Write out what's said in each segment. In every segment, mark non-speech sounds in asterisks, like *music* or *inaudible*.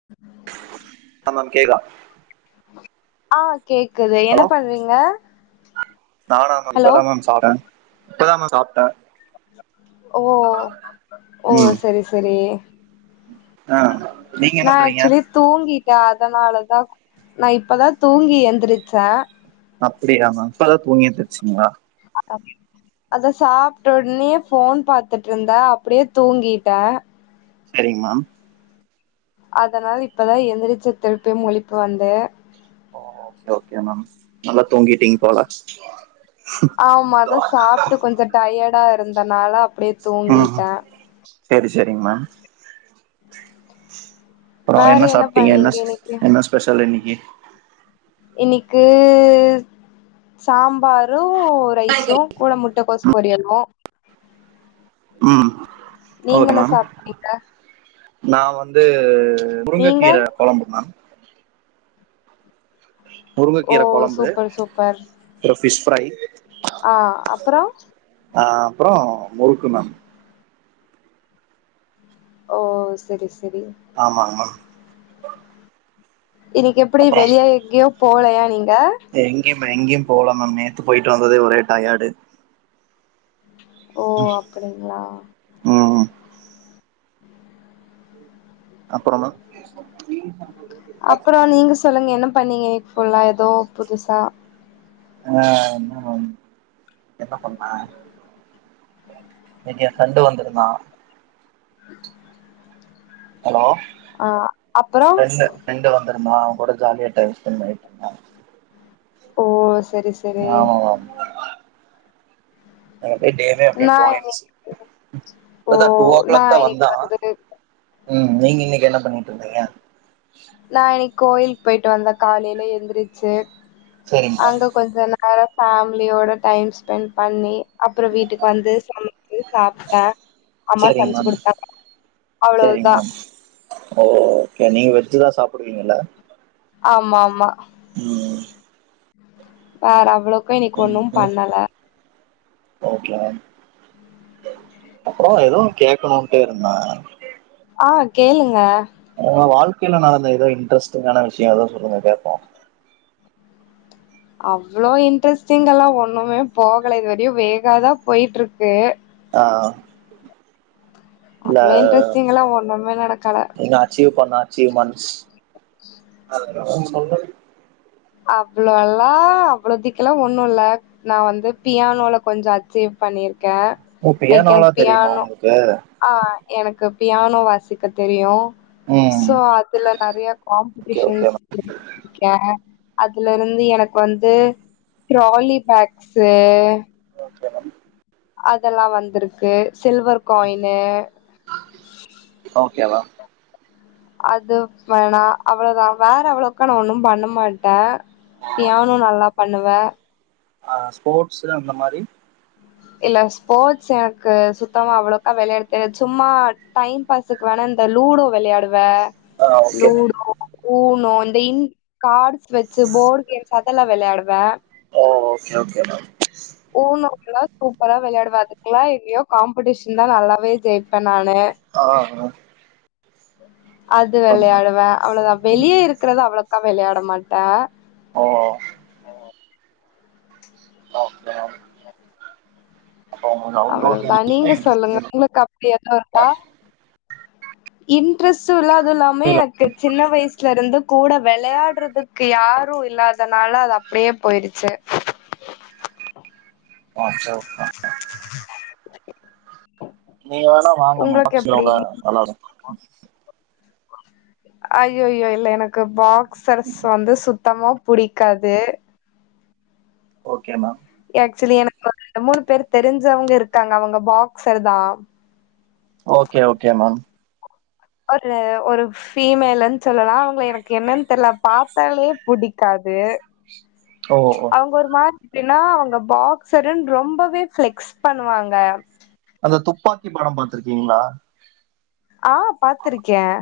*inaudible* hello கேக்குதா ஆ கேக்குது என்ன ஹலோ பண்றீங்க நானா மேம் ஹலோ இப்பதா மேம் சாப்ட்டே இப்பதா மேம் சாப்ட்டே ஓ ஓ ம் செரி செரி ஆ நீங்க என்ன நா பண்றீங்க ஆக்சுவலி தூங்கிட்டே அதனாலதா நா இப்பதா தூங்கி எந்திரிச்சே அப்புடியா மேம் இப்பதா தூங்கி எந்திரிச்சிங்ளா *inaudible* அதா சாப்ட்ட ஒன்னியே ஃபோன் பாத்துட்டு இருந்தே அப்படியே தூங்கிட்டே செரிங்மா அதனால இப்பதா எந்திரிச்சு திர்டு முழிப்பு வந்து ஓ ஓகே ஓகே மேம் நல்லா தூங்கிட்டீங்க போல ஆமா அதா சாப்ட்டு கொஞ்ச டயடா இருந்தனால அப்டியே தூங்கிட்ட செரி செரிங்மே அப்புறோ வேற என்ன சாப்ட்டீங்க பண்ணீங்க என்னஸ் இன்னைக்கு என்ன ஸ்பெஷல் இன்னைக்கி இன்னிக்கு சாம்பாரு ரைஸு கூட முட்ட கொஸ் பொரியலு ம் நீங்க ஓகே என்ன மேம் சாப்ட்டீங்க நா வந்து நீங்க முருங்கக்கீர கொழம்பு மேம் ஓ முருங்கக்கீர கொழம்பு சூப்பர் சூப்பர் ஒரு பிஷ் ஃப்ரை ஆ அப்புறோ அ அப்புறோ முருக்கு மேம் ஓ செரி செரி ஆமா ஆமா இன்னைக்கி எப்புடி வெளிய எங்கயோ போகலயா நீங்க எங்யுமே எங்கயு போலா மேம் நேத்து போயிட்டு வந்ததே ஒரே டயடு ஓ அப்படிங்களா ம் அப்பற மேம் அப்புறோ நீங்க சொல்லுங்க என்ன பண்ணீங்க எக்ஃபுல்லா ஏதோ புதுசா ஆ என்ன என்ன பண்ண இனிகி எ ஃப்ரண்டு வந்துருந்தா ஹலோ அ அப்புறோ ப்ரெண்டு வந்துருந்தா அவ கூட ஜாலிய டைம் ஸ்பெண்ட் பண்ணிட்டு இருந்த ஓ செரி செ ஆமாமேம் டேமே டேவே அப்டியே நா போயிருச்சு இன்னைக்கு இப்போதா டூ ஓ நா க்ளாக் தா இன்னைக்கு வந்தா வந்து ம் நீங்க இன்னைக்கி என்ன பண்ணிட்ருந்தீங்க நா இன்னைக்கி கோயில்க் போய்ட்டு வந்த காலையிலே எந்திரிச்சு சரிங்க மேம் அங்க கொஞ்ச ந அபறோ ஃபேமிலியோட டைம் ஸ்பெண்ட் பண்ணி அப்புறோ வீட்டுக்கு வந்து சமச்சு சாப்ட்ட அம்மா சரிங்க சமச்சு மேம் கொடுத்தாங்க அவ்ளவுதா ஓஓகே நீங்க வெச்சுதா சாப்டுவீங்கல்ல ஆமா ஆமா ஆ வேற அவ்ளக்கு இன்னைக்கி ஒண்ணும் பண்ணல ஓகேமேம் அப்றோ எதோ கேக்கணுன்ட்டே இருந்த ஆ கேளுங்க ஒங்க வாழ்க்கையில நடந்த ஏதோ இன்டரஸ்டிங்கான விஷ்யோ ஏதா சொல்லுங்க கேப்போ அவ்வளோ இன்ட்ரெஸ்டிங் எல்லா ஒண்ணுமே போகல இதுவரையு வேகாதா போய்ட்ருக்கு ஆ ஆ இல்ல அவ்ளோ இன்ட்ரெஸ்டிங்கல்லா ஒண்ணுமே நடக்கல நீங்க அச்சீவ் பண்ணான் *inaudible* அவ்ளோல்லா அவ்வளோ திக்கலா ஒன்னு இல்ல நா வந்து பியானோல கொஞ்சோ அச்சீவ் பண்ணியிருக்கே ஓ பியானோல தெரியுமா உங்களுக்கு ஆ எனக்கு பியானோ வாசிக்க தெரியு ம் ஸோ அதுல நெறைய ஓகே ஓகே காம்படிஷன்ஸ் இரு இருக்கே அதுல இருந்து எனக்கு வந்து டராலி பேக்ஸ்சு மேம் அதெல்லா வந்திருக்கு சில்வர் காயினு ஓகே வா அது வேணாம் அவ்ளதா வேற அவ்வளவுக்கா நா ஒன்னு பண்ண மாட்டே தியானம் நல்லா பண்ணுவே ஆ ஸ்போட்ஸ் அந்த மாறி இல்ல ஸ்போட்ஸ் எனக்கு சுத்தமா அவ்வளோக்கா விளையாட தெரியாது சும்மா டைம் பாஸ் க்கு வேணா இந்த லூடோ விளையாடுவே ஆ okay ma'am ludo you know இந்த இ கார்ட்ஸ் வச்சு போர்டு கேம்ஸ் அதெல்லா விளையாடுவே ஓ ஓகே ஓகே ம் ம் யு னோ ல்லா சூப்பரா விளையாடுவே அதுக்குல்லாம் எங்கையோ காம்படிஷன் தான் நல்லாவே ஜெயிப்பேன் நானு ஆஹ் அது மேம் விளையாடுவேன் அவ்ளேதான் ம் வெளியே இருக்கறத அவ்ளோக்கா விளையாட மாட்டேன் ஓ ஓகே அப்போ உங்களுக்கு அவுட்டோர் அவ்வளவுதான் கேம்ஸ்ல நீங்க இன்ட்ரெஸ்ட் சொல்லுங்க உங்க ஏதும் இருக்கா இன்ட்ரஸ்ட் இல்லது இல்லாமே வேணும் எனக்கு சின்ன வயசுலருந்து கூட விளையாடுறதுக்கு யாரும் இல்லாதனால அது அப்படியே போயிருச்சு *inaudible* *inaudible* நீ வேணா வா நம்ம உங்களுக்கு பாக்சர் எப்டி விளையாடுவோம் அய்யோ ய்யோ இல்ல எனக்கு பாக்சர்ஸ் வந்து சுத்தமா புடிக்காது ஓகே மேம் ஆக்சுவலி எனக்கு ஒரு ரெண்டு மூணு பேர் தெரிஞ்சவங்க இருக்காங்க அவங்க பாக்சர் தான் ஓகே ஓகே மேம் ஒரு ஒரு ஃபிமேல்ன்னு சொல்லலாம் அவங்கல எனக்கு என்னனு தெரில பாத்தாலே பிடிக்காது ஓ ஓ அவங்க ஒரு மாரி எப்பினா அவங்க பாக்சருன்னு ரொம்பவே ஃப்ளெக்ஸ் பண்ணுவாங்க அந்த துப்பாக்கி படம் பாத்துருக்கீங்களா ஆஹ் பாத்திருக்கேன்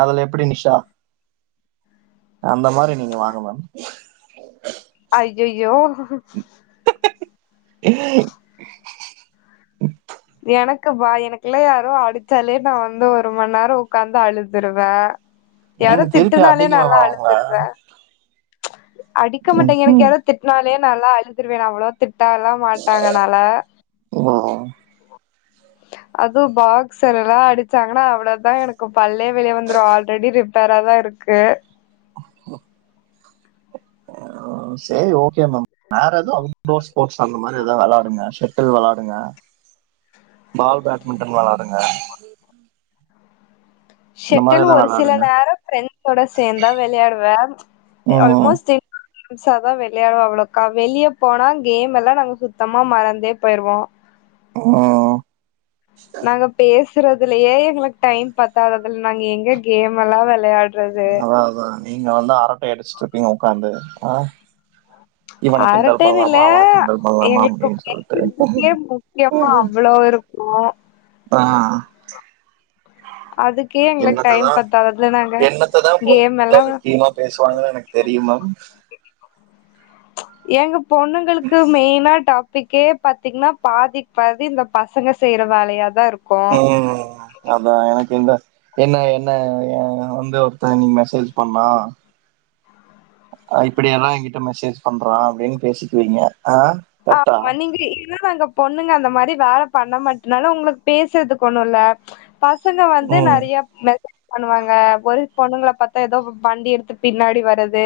அதுல எப்பிடி நிஷா அந்த மாறி நீங்க வாங்க மேம் அய்யோய்யோ *inaudible* எனக்கு பா எனக்குலாம் யாரோ அடிச்சாலே நான் வந்து ஒரு மணி நேரம் உட்காந்து அழுதுருவேன் நீங்க யாரோ திருப்பி திட்டுனாலே அடிங்க நான் மேம் லா அவங்கள அழுதுருவேன் அடிக்க மாட்டேங்க எனக்கு யாராத் திட்னாலேயே நாலா அழுதுருவே அவ்ளோ திட்டால்லா மாட்டாங்கனால ஆ அது பாக்ஸ்ர்யெல்லா அடிச்சாங்கன்னா அவ்ளோதா எனக்கு பள்ளே வெளிய வந்துரு ஆல்ரடி ரிப் பேராதா இருக்கு ஆ ஆ சேரி ஓகே மேம் வேற எது அவுட்டோர் ஸ்போர்ட்ஸ் அந்த மாரி ஏதாவது விளையாடுங்க செட்டில் விளையாடுங்க பால் பேட்மிட்டன் வெளாடுங்க இந்த மாரி ஷெட்டில் எதா ஒரு சில விளாடுங்க நேரோ ஃப்ரெண்ஸ்சோட சேந்தா வெளயாடுவ ம் ஆல்மோஸ்ட் தி புதுசா தா வெளயாடுவோ அவ்ளேக்கா வெளிய போனா கேம் எல்லா நாங்க சுத்தமா மறந்தே போயிருவோ ம் நாங்க பேசுறதுலயே எங்களுக்கு டைம் பத்தாது அதுல நாங்க எங்க கேம் எல்லா வெளையாடு அதா அதா நீங்க வந்து அரட்டை அடிச்சிட்டு இருப்பீங்க ஒக்காந்து ஆ இவன கிண்டல் அரட்டைன்னு இல்ல பண்ணலாமா அவன கிண்டல் பண்ணலாமா எங்களுக்கு அப்டின்னு சொல்லிட்டு பேசறதுக்கே முக்கியமா அவ்வளோ இரு க்கு ஆ அதுக்கே எங்களுக்கு டைம் என்னத்ததா பத்தாது அதுல நாங்க என்னத்ததா கேம் பொண்ணு எல்லா முக்கியமா பேசுவாங்கன்னு எனக்கு தெரியு மேம் ஏங்க பொண்ணுங்களுக்கு மெயினா டாப் பிக்கே பாத்தீங்கன்னா பாதி பாதி இந்த பசங்க செய்யற வேலையாதா இருக் ம் அதா எனக்கு இந்த என்ன என்ன எ வந்து தா இன்னிக் மெசேஜ் பண்ணா அ இப்படியெல்லா என்கிட்ட மெசேஜ் பண்றா அப்டின்னு பேசிக்குவீங்க ஆ கரெக்டா ஆமா நீங்க ஏனா நாங்க பொண்ணுங்க அந்த மாரி வேல பண்ண மாட்டனால உங்களுக்கு பேசுறதுக் ஒண்ணு இல்ல பசங்க வந்து ம் நறையா மெசஜ் பண்ணுவாங்க ஒரு பொண்ணுங்கள பாத்தா ஏதோ வண்டி எடுத்து பின்னாடி வரது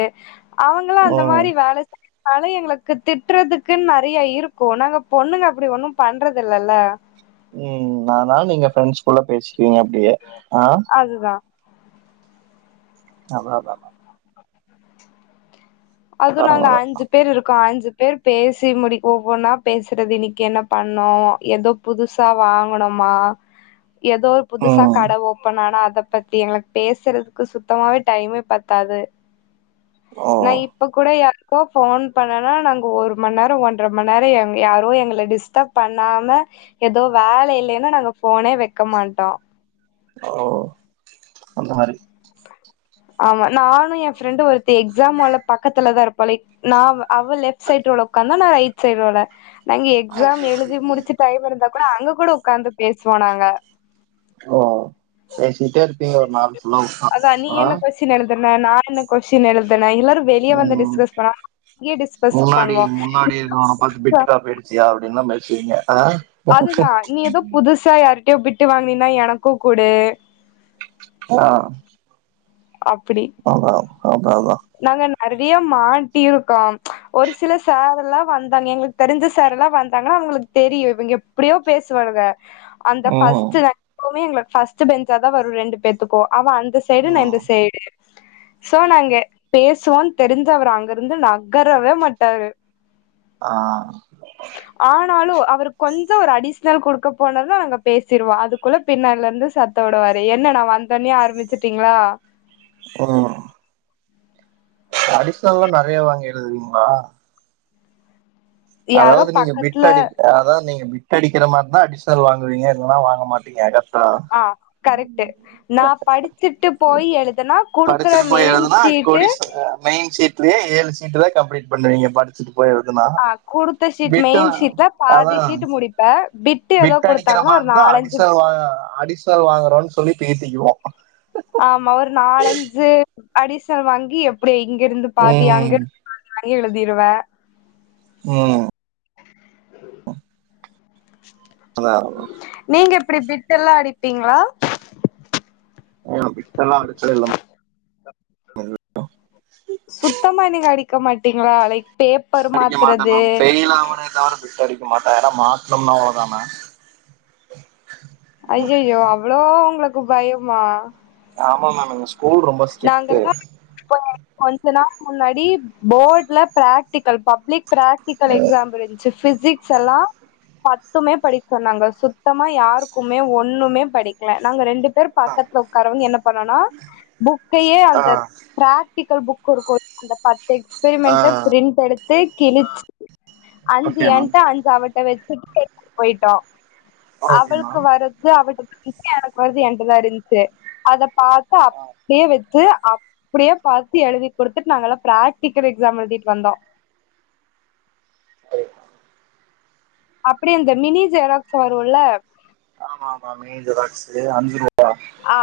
அவங்களும் அந்த ம் மாரி வேல செய்றதுனால எங்களுக்கு திட்றதுக் குன்னு நறைய இருக்கு‌ நாங்க பொண்ணுங்க அப்படி ஒண்ணு பண்றது இல்லல ம் அதனால நீங்க ஃப்ரெண்ட்ஸ்குள்ள பேசிக்கிவீங்க அப்டியே ஆ அதுதா அதா அதா அதா அது நாங்க பரவாயில்ல அஞ்சு பேர் இருக்கோ அஞ்சு பேர் பேசி முடி ஒவ்வொன்னா பேசுறது இன்னைக்கு என்ன பண்ணோ எதோ புதுசா வாங்கணுமா ஏதோ ஒரு புதுசா ம் கட ஓப் பன் ஆனா அத பத்தி எங்களுக்கு பேசுறதுக்கு சுத்தமாவே டைமே பத்தாது ஓ நா இப் ப்ப கூட யாருக்கோ ஃபோன் பண்னனா நாங்க ஒரு மண் நேரோ ஒன்ற மண் நேரோ எங் யாரோ எங்கள டிஸ்டப் பண்ணாம எது வேல இல்லலைன்னா நாங்க ஃபோனே வெக்க மாட்டோ ஓ அந்த மாரி ஆமா நானு எ ஃப்ரெண்டு ஒருத்தி எக்ஸாம் ஹால்ல பக்கத்துலதா இருப்போ லைக் நா அவ லெஃப்ட் சைட் ரோல ஒக்காந்தா நா ரைட் சைட் ரோல நாங்க எக்ஸாம் எழுதி முடிச்சு டைம் இருந்தா கூட அங்க கூட உட்காந்து பேசுவோ நாங்க ஓ பேசிட்டே இருப்பீங்க ஒரு நாலு புல்லா உட்டா ஆ ஷின் எழுதுன நா என்ன கொஷின் எழுதுன எல்லாரு வெளிய வந்து ம் டிஸ்கஸ் பண்ண இங்கையே டிஸ்கஸ் பண்ணுவோ அவனா பாத் பிட் டுக்காபி அடிச்சியா அப்டின்ல்லா பேசுவீங்க ஆ அதுதா இனி ஏதோ புதுசா யார்டியோ பிட்டு வாங்கினீன்னா எனக்கு குடு ஆ அப்டி அதா அதான் அதா நாங்க நெறைய மாட்டிருக்கோ ஒரு சில சார் எல்லா வந்தாங்க எங்களுக் தெரிஞ்ச சார் எல்லா வந்தாங்கன்னா அவங்களுக்கு தெரியும் இவங்க எப்படியோ பேசுவாலுங்க அந்த ம் பஸ்டு எப்பவுமே பஸ்டு பெஞ்சாதா வரு ரெண்டு பேத்துக்கு அவ அந்த சைடு ந இந்த ம் சைடு சோ நாங்க பேசுவோன்னு தெரிஞ்சு அவரு அங்கருந்து நகரவே மாட்டாரு ஆ ஆனாலு அவரு கொஞ்சோ ஒரு அடிஷ்னல் குடுக்க போனது நாங்க பேசிருவா அது குள்ள பின்னால இருந்து சத்த விடவாரு என்ன நான் வந்த தனியா ஆரம்பிச்ட்டீங்களா ம் அடிஷனல்லா நெறைய வாங்கி எழுதுங்களா யாரோ அதாவது நீங்க பக்கத்துல பிட்டடி ஆ அதா நீங்க டடிக்கிற மாறின அடிஷனல் வாங்குவீங்க இல்லனா வாங்க மாட்டீங்க ஆ கரெக்ட்டு நா படிச்சுட்டு போய் எழுதுனா குடு படிச்சிட்டு போய் எழுதுனா கோடீஸ்வர மெயின் சீட்லயே ஏழு சீட் தா கம்ப்ளீட் பண்ணுவீங்க படிச்சுட்டு போய் எழுதுன ஆ குடுத்த ஷீட் மெயின் ஷீட்ல பாதி ஷீட் முடிப்பே விட்டு ஏதோ குடுத்தாங்கன்னா ஒரு நாலஞ்சு ஆ அடி ஷனல் வாங்குறோம்ன் சொல்லி பேசிக்குவோ ஆமா ஒரு நாலஞ்சு அடிஷன்ல் வாங்கி எப்டி இங்க இருந்து பாதியா ம் அங்கிரு நா நெறைய எழுதிருவ ம் அதா தா நீங்க எப்டி பிட் எல்லா அடிப்பீங்களா ஆ பிட் எல்லா அடிச்சதில்ல மா சுத்தமா நீங்க அடிக்க மாட்டங்களா லைக் பேப்பர் அடிக்க மாட்ட மாத்துறது மேம் பெயில் ஆவனே தவிர பிட் அடிக்க மாட்ட ஏன்னா மாட்னோம்ன அவ்ளோவுதா மேம் ஐயையோ அவ்ளோ உங்களுக்கு பயமா ஆமா மேம் எங்க ஸ்கூல் ரொம்பா ஸ்ட்ரிக்ட்டு நாங்கல்லா இப்ப கொஞ்ச நாள் முன்னாடி போர்ட்ல பிராக்டிக்கல் பப்ளிக் பிராக்டிகல் எக்ஸாம் இருந்துச்சு பிசிக்ஸ் எல்லா பத்துமே படிக்க சொன்னாங்க நாங்க சுத்தமா யாருக்குமே ஒண்ணுமே படிக்கல நாங்க ரெண்டு பேர் பக்கத்துல உட்காரவங்க என்ன பண்ணனா புக்கையே ஆ அந்த பிராக்டிக்கல் புக் இருக்கு அந்த பத்து ஆ எக்ஸ்பரிமெண்ட பிரிண்ட் எடுத் ட்டே கிளிச்சு அ அஞ்சு ஓகே மேம் என்ட்ட அஞ்சு அவட்ட வச்சுட்டு எடுத்துட்டு போயிட்டோ ஓகே அவள்க்கு மேம் வர இதே அவட்ட *unintelligible* எனக்கு வரது என்ட்டதா இருன்ச்சு அத பாத்தா அப் ஆ படியே வச்சு அப்படியே பாத்து எழுதி குடுத்துட்டு நாங்க எல்லா பிராக்டிக்கல் எக்ஸாம் எழுதிட்டு வந்தோ *inaudible* அப்படியே இந்த மினி ஜெராக்ஸ் வருல்ல ஆமா ஆமா மினி ஜெராக்ஸ்சு அஞ்சு ரூவா ஆ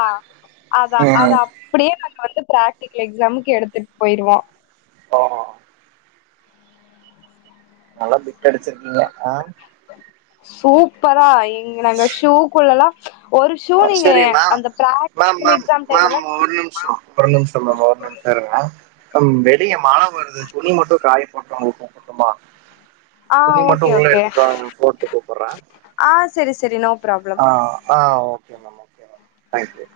அத்தா அத அப்படியே நாங்க வந்து பிராக்டிகல் எக்ஸாம்க்கு எடுத்துட்டு போயிருவோ சோ நல்லா பிட் அடிச்சிருக்கீங்க அ சூப்பரா எங்க நாங்க ஷூக்குள்ளல்லா ஒரு ஷூ நீங்க சரி மேம் அந்த ma'am practical ma'am exam ma'am டைம்ல ஒரு நிமிஷம் ஒரு நிமிஷம் மேம் ஒரு நிமிஷம் இருங்க வெளிய மழை வருது துணி மட்டும் காய போட்டு வன்டோ பக்கமா ஆ துணி ஓகே மட்டும் உள்ள ஓகே எடுத்துட்டு வந்து போட்டு கூப்பட்றே ஆ சேரி சேரி நோ பிராப்ளம் அ ஆ okay ma'am okay ma'am thank you